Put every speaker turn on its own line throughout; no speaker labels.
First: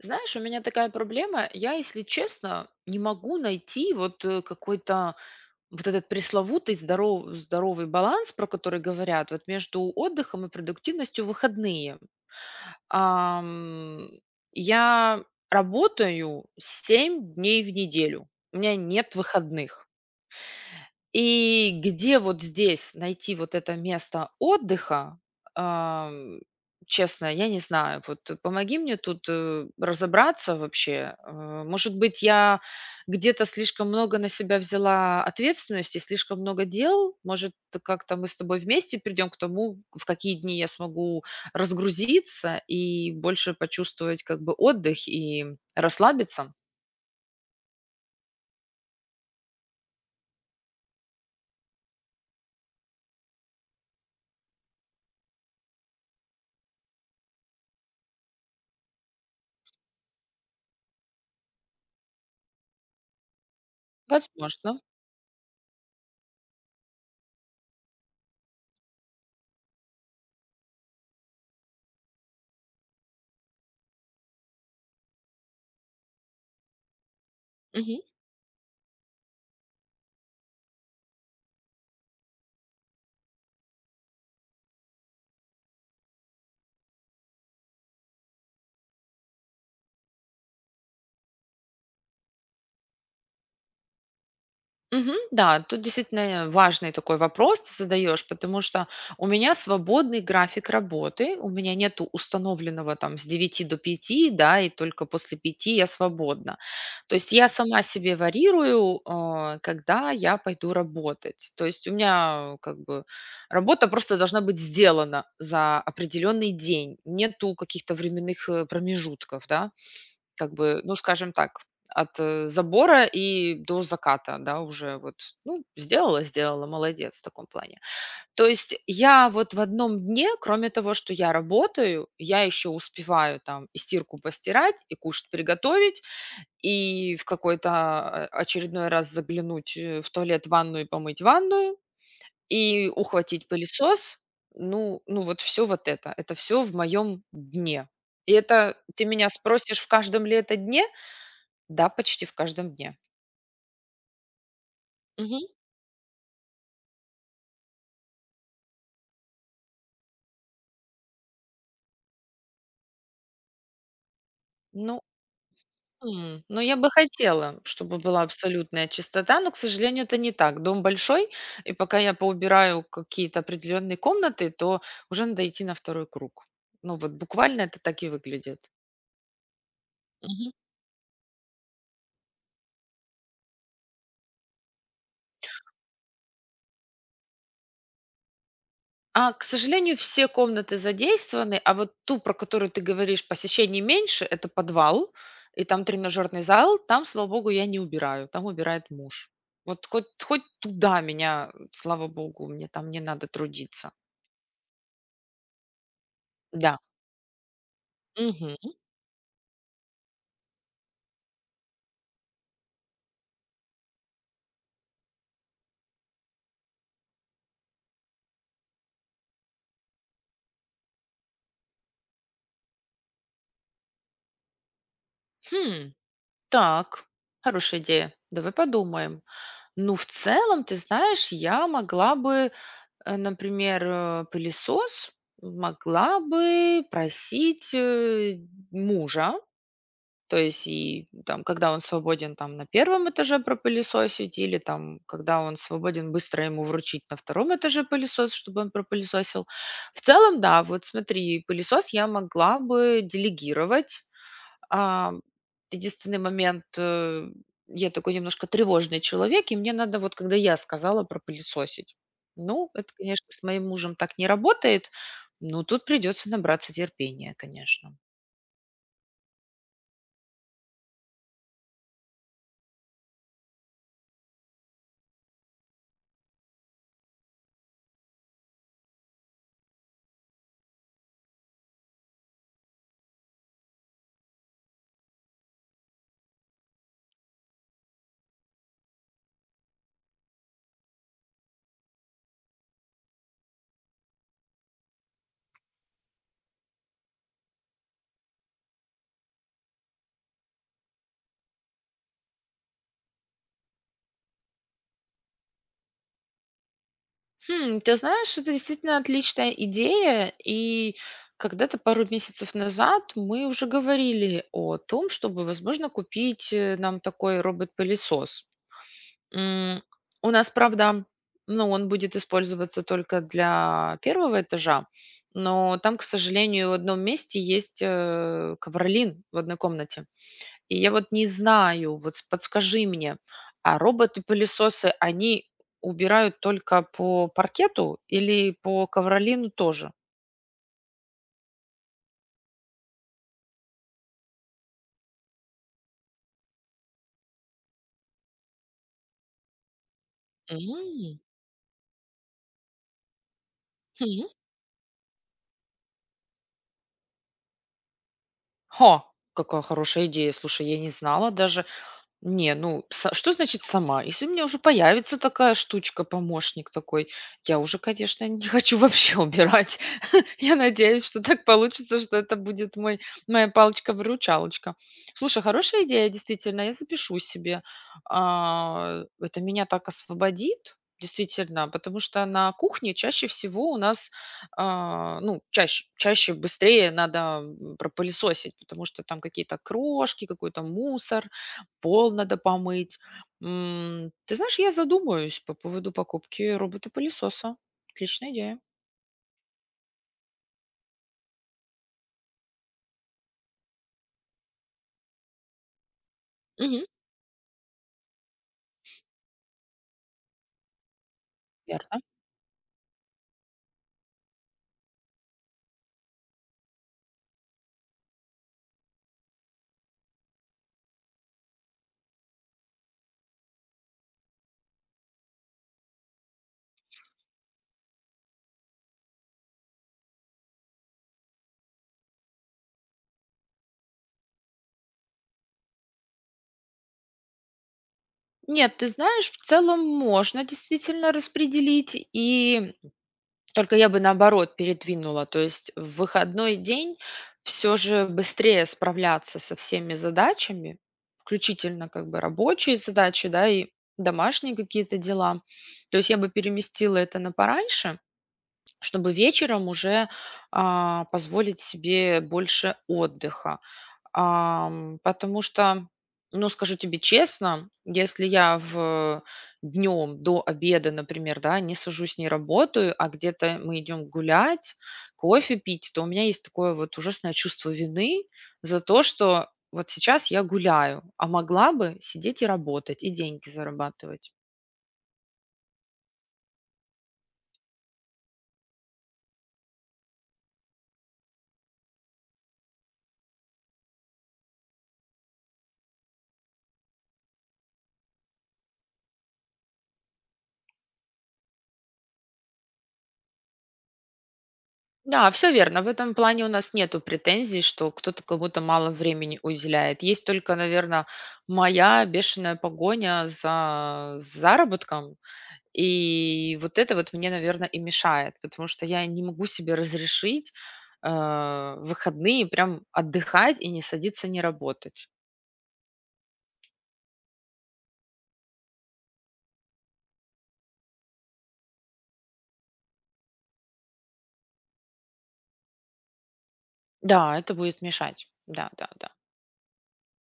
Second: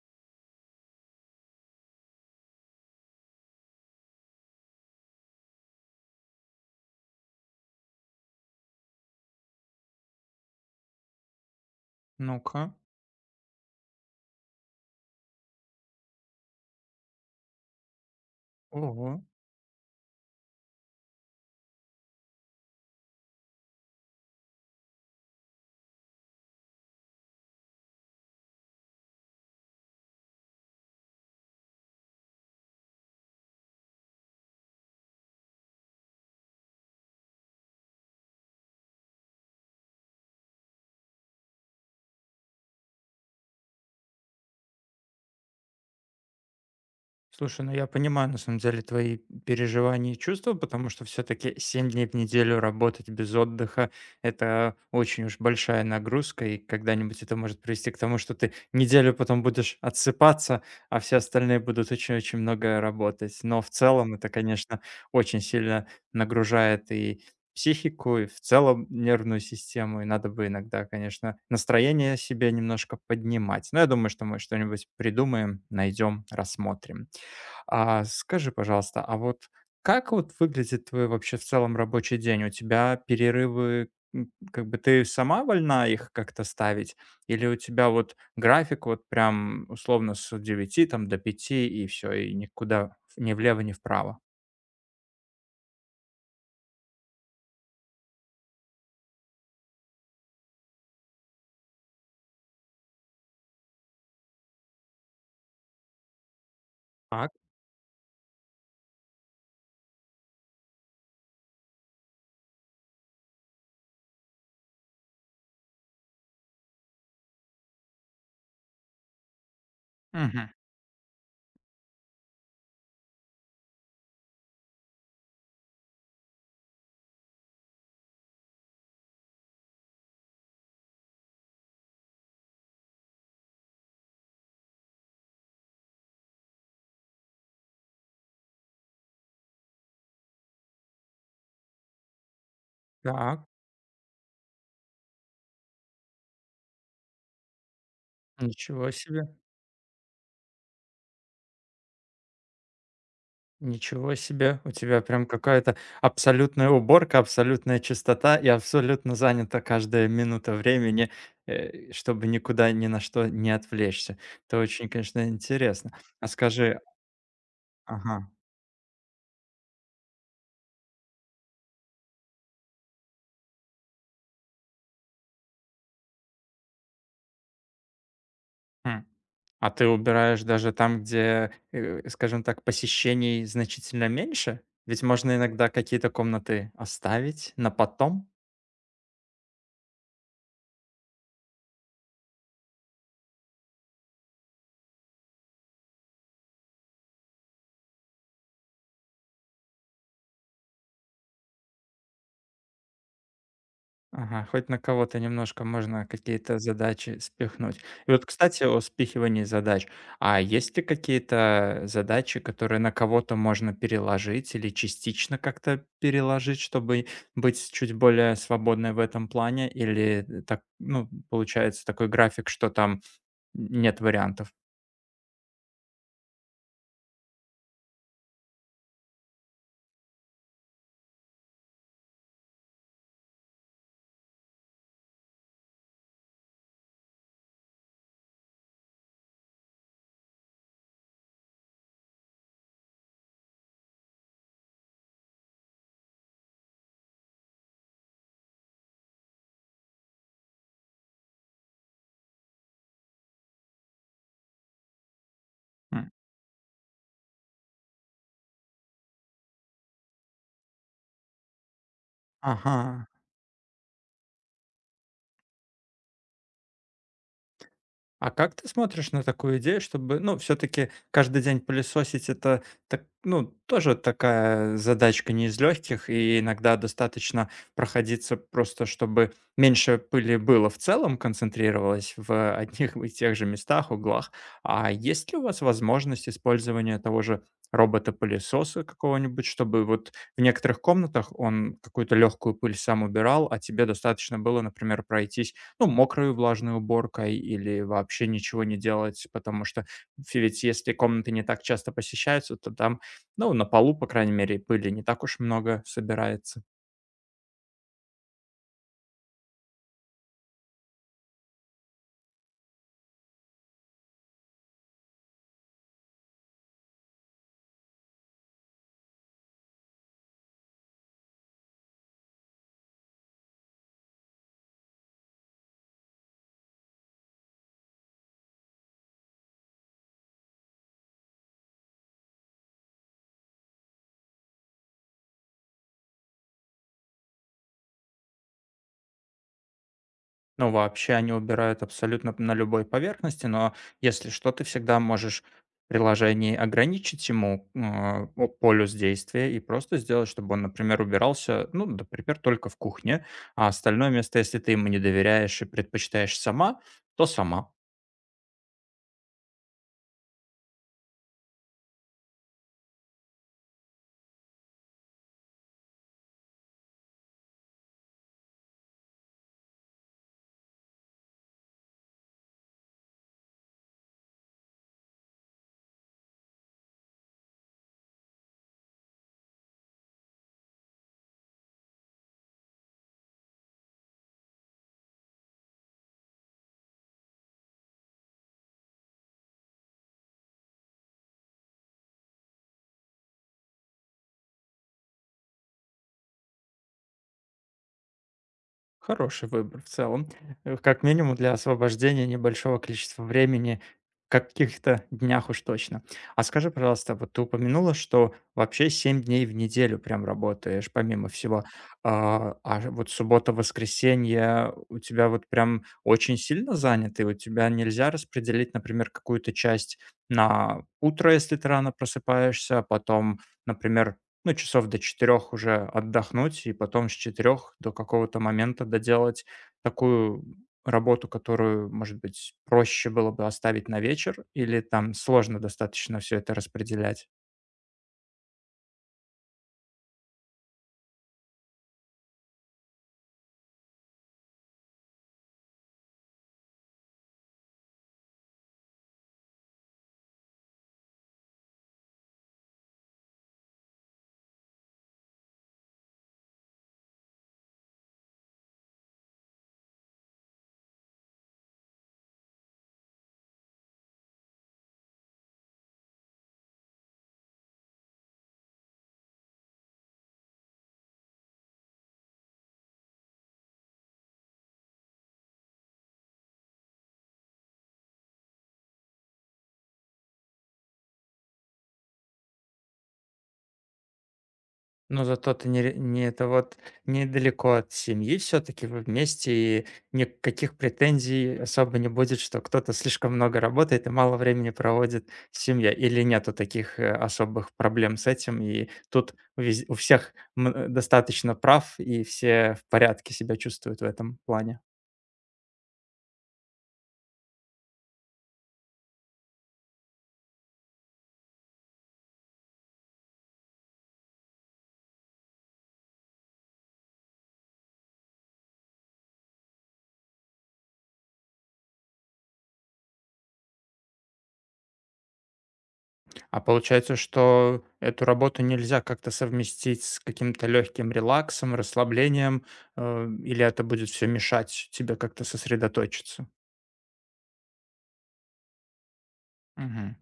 Знаешь, у меня такая проблема. Я, если честно, не могу найти вот какой-то вот этот пресловутый здоровый баланс, про который говорят, вот между отдыхом и продуктивностью в выходные.
Ну-ка.
Ам, я работаю 7 дней в неделю. У меня нет
Ого.
выходных. И где вот здесь найти вот это место отдыха, ам, честно, я не знаю. Вот помоги мне тут, разобраться вообще. Может быть, я где-то слишком много на себя взяла ответственности, слишком много дел. Может, как-то мы с тобой вместе придем к тому, в какие дни я смогу разгрузиться и больше почувствовать как бы отдых и расслабиться?
Слушай, ну я понимаю, на самом деле, твои переживания и чувства, потому что все-таки 7 дней в неделю работать без отдыха– это очень уж большая нагрузка, и когда-нибудь это может привести к тому, что ты неделю потом будешь отсыпаться, а все остальные будут очень-очень много работать. Но в целом это,
Возможно.
конечно, очень сильно нагружает и психику, и в целом нервную систему, и надо бы иногда, конечно, настроение себе немножко поднимать. Но я думаю, что мы что-нибудь придумаем, найдем, рассмотрим. А скажи, пожалуйста, а вот как вот выглядит твой вообще в целом рабочий день? У тебя перерывы, как бы ты сама вольна их как-то ставить? Или у тебя вот график вот прям условно с 9 там до 5 и все, и никуда ни влево, ни вправо?
Мгм. Да, тут действительно важный такой вопрос ты задаешь, потому что у меня свободный график работы, у меня нету установленного там с 9 до 5, да, и только после 5 я свободна. То есть
Так.
я сама себе варьирую, когда я пойду работать. То есть у меня как бы работа просто должна быть сделана за определенный день, нету каких-то временных промежутков, да.
Мгм.
Как бы, ну, скажем так, от, забора и до заката, да, уже вот, ну, сделала, сделала, молодец в таком плане. То есть я вот в одном дне, кроме того, что я работаю, я еще успеваю там и стирку постирать, и кушать приготовить, и в какой-то, очередной раз заглянуть, в туалет, в ванную и помыть ванную, и
Так,
ухватить пылесос. Ну, вот все вот это. Это все в моем дне. И это
ничего
ты меня
себе.
спросишь в каждом ли это дне? Да, почти в каждом дне.
Ничего себе, у тебя прям
Мгм.
какая-то абсолютная уборка, абсолютная чистота и абсолютно занята каждая минута времени, чтобы никуда ни на что не отвлечься. Это очень,
Ну,
конечно, интересно. А
ну, я
скажи,
бы хотела, чтобы
ага,
была абсолютная чистота, но, к сожалению, это не так. Дом большой, и пока я поубираю какие-то определенные комнаты, то уже надо идти на второй круг. Ну, вот буквально это так и выглядит.
м, а ты убираешь даже там, где, скажем так, посещений значительно меньше? Ведь можно иногда какие-то комнаты оставить на потом?
А, к сожалению, все комнаты задействованы, а вот ту, про которую ты говоришь, посещений меньше, это подвал, и там тренажерный зал, там, слава богу, я не убираю, там убирает муж. Вот хоть туда меня, слава богу, мне там не надо трудиться.
Ага, хоть на кого-то немножко можно какие-то
Да.
задачи спихнуть. И вот,
Мгм.
кстати, о спихивании задач. А есть ли какие-то задачи, которые на кого-то можно переложить или частично как-то переложить, чтобы быть чуть более свободной в этом плане? Или так, ну, получается такой график, что там нет вариантов?
Хм, так, хорошая идея. Давай подумаем. Ну, в целом, ты знаешь, я могла бы, например, пылесос, могла бы просить мужа. То есть и там, когда он свободен там на первом этаже пропылесосить, или там, когда он свободен, быстро ему вручить на втором этаже пылесос, чтобы он пропылесосил. В целом, да, вот смотри, пылесос я могла бы делегировать. А,
М.
единственный момент, я такой немножко тревожный человек, и мне надо вот, когда я сказала пропылесосить. Ну, это,
Ага.
конечно, с моим мужем так не работает, но тут придется набраться терпения, конечно.
А как ты смотришь на такую идею, чтобы, ну, все-таки каждый день пылесосить это, так, ну, тоже такая задачка не из легких, и иногда достаточно проходиться просто, чтобы меньше пыли было в целом, концентрировалось в одних и тех же местах, углах. А есть ли у вас возможность использования того же робота-пылесоса какого-нибудь, чтобы вот в некоторых комнатах он какую-то легкую пыль сам убирал, а тебе достаточно было, например, пройтись, ну, мокрой влажной уборкой или вообще ничего не делать, потому что ведь если комнаты не так часто посещаются, то там, ну, на полу, по крайней мере, пыли не так уж много собирается.
Хм, ты знаешь, это действительно отличная идея. И когда-то пару месяцев назад мы уже говорили о том, чтобы, возможно, купить нам такой робот-пылесос. М, У нас, правда, ну, он будет использоваться только для первого этажа, но там, к сожалению, в одном месте есть ковролин в одной комнате. И я вот не знаю, вот с подскажи мне, а роботы-пылесосы, они убирают только по паркету или по ковролину тоже?
Ну, вообще они убирают абсолютно на любой поверхности, но если что, ты всегда можешь в приложении ограничить ему полюс действия и просто сделать, чтобы он, например,
М.
убирался, ну, например, только в кухне, а остальное
Хм.
место, если ты ему не доверяешь и предпочитаешь сама, то сама.
Ха, какая хорошая идея. Слушай, я не знала даже. Не, ну, что значит сама? Если у меня уже появится такая штучка, помощник такой, я уже, конечно, не хочу вообще убирать. Я надеюсь, что так получится, что это будет мой моя палочка-выручалочка. Слушай, хорошая идея, действительно, я запишу себе. Это меня так освободит, действительно, потому что на кухне чаще всего у нас, ну, чаще быстрее надо, пропылесосить, потому что там какие-то крошки, какой-то мусор, пол надо помыть. Ты знаешь, я задумаюсь по поводу покупки робота-пылесоса. Отличная идея.
Хороший выбор в целом. Как минимум для освобождения небольшого количества времени в каких-то днях уж точно. А скажи,
Мгм.
пожалуйста, вот ты упомянула, что вообще 7 дней в неделю прям работаешь, помимо всего.
Верно.
А, вот суббота-воскресенье у тебя вот прям очень сильно заняты, у тебя нельзя распределить, например, какую-то часть на утро, если ты рано просыпаешься, а потом, например, ну, часов до 4 уже отдохнуть, и потом с 4 до какого-то момента доделать такую работу, которую, может быть, проще было бы оставить на вечер, или там сложно достаточно все это распределять?
Нет, ты знаешь, в целом можно действительно распределить, и только я бы наоборот передвинула. То есть в выходной день все же быстрее справляться со всеми задачами, включительно как бы рабочие задачи, да, и домашние какие-то дела. То есть я бы переместила это на пораньше, чтобы вечером уже, позволить себе больше отдыха. Потому что, ну, скажу тебе честно, если я в днем до обеда, например, да, не сажусь, не работаю, а где-то мы идем гулять, кофе пить, то у меня есть такое вот ужасное чувство вины за то, что вот сейчас я гуляю, а могла бы сидеть и работать, и деньги зарабатывать.
Но зато ты не это вот недалеко от семьи, все таки вы вместе, и никаких претензий особо не будет, что кто-то слишком много работает и мало времени проводит с семьей. Или нету таких, особых проблем с этим, и тут вез у всех мн достаточно прав, и все в порядке себя чувствуют в этом плане?
Да, все верно. В этом плане у нас нету претензий, что кто-то кому-то мало времени уделяет. Есть только, наверное, моя бешеная погоня за заработком. И вот это вот мне, наверное, и мешает, потому что я не могу себе разрешить, в выходные прям отдыхать и не садиться, не работать.
А получается, что эту работу нельзя как-то совместить с каким-то легким релаксом, расслаблением, или это будет все мешать тебе как-то сосредоточиться?
Да, это будет мешать. Да-да-да.
Мгм.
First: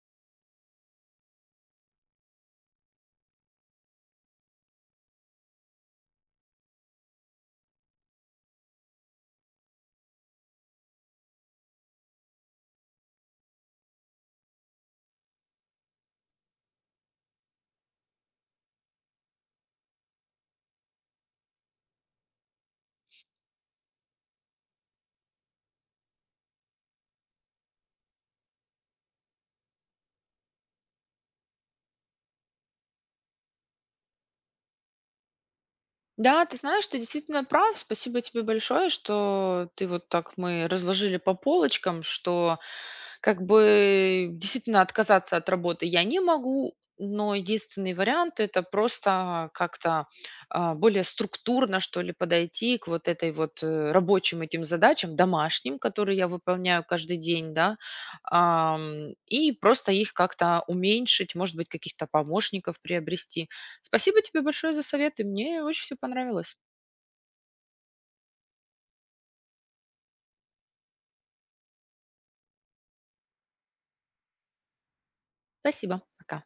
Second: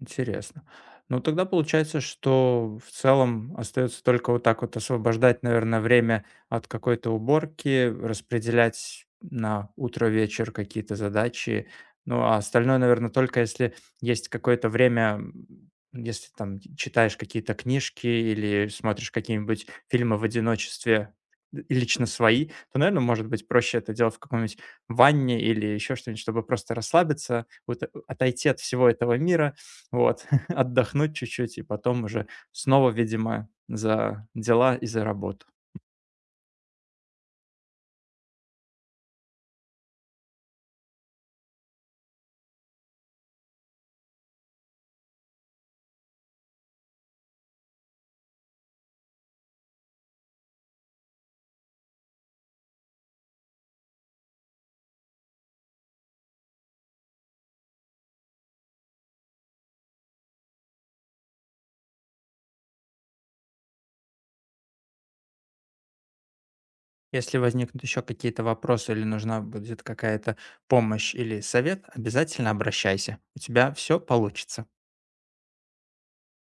Интересно. Ну, тогда получается, что в целом остается только вот так вот освобождать, наверное, время от какой-то уборки, распределять на утро-вечер какие-то задачи. Ну, а остальное, наверное, только если есть какое-то время, если там читаешь какие-то книжки или смотришь какие-нибудь фильмы в одиночестве, и лично свои, то, наверное, может быть проще это делать в каком-нибудь ванне или еще что-нибудь, чтобы просто расслабиться, вот, отойти от всего этого мира, вот, отдохнуть чуть-чуть и потом уже снова, видимо, за дела и за работу.
Да, ты знаешь, ты действительно прав. Спасибо тебе большое, что ты вот так мы разложили по полочкам, что как бы действительно отказаться от работы я не могу, но единственный вариант это просто как-то более структурно, что ли, подойти к вот этой вот рабочим этим задачам, домашним, которые я выполняю каждый день, да, и просто их как-то уменьшить, может быть, каких-то помощников приобрести. Спасибо тебе большое за советы. Мне очень все понравилось.
Если возникнут еще какие-то вопросы или нужна будет какая-то помощь или совет, обязательно обращайся. У тебя все получится.
Спасибо. Пока.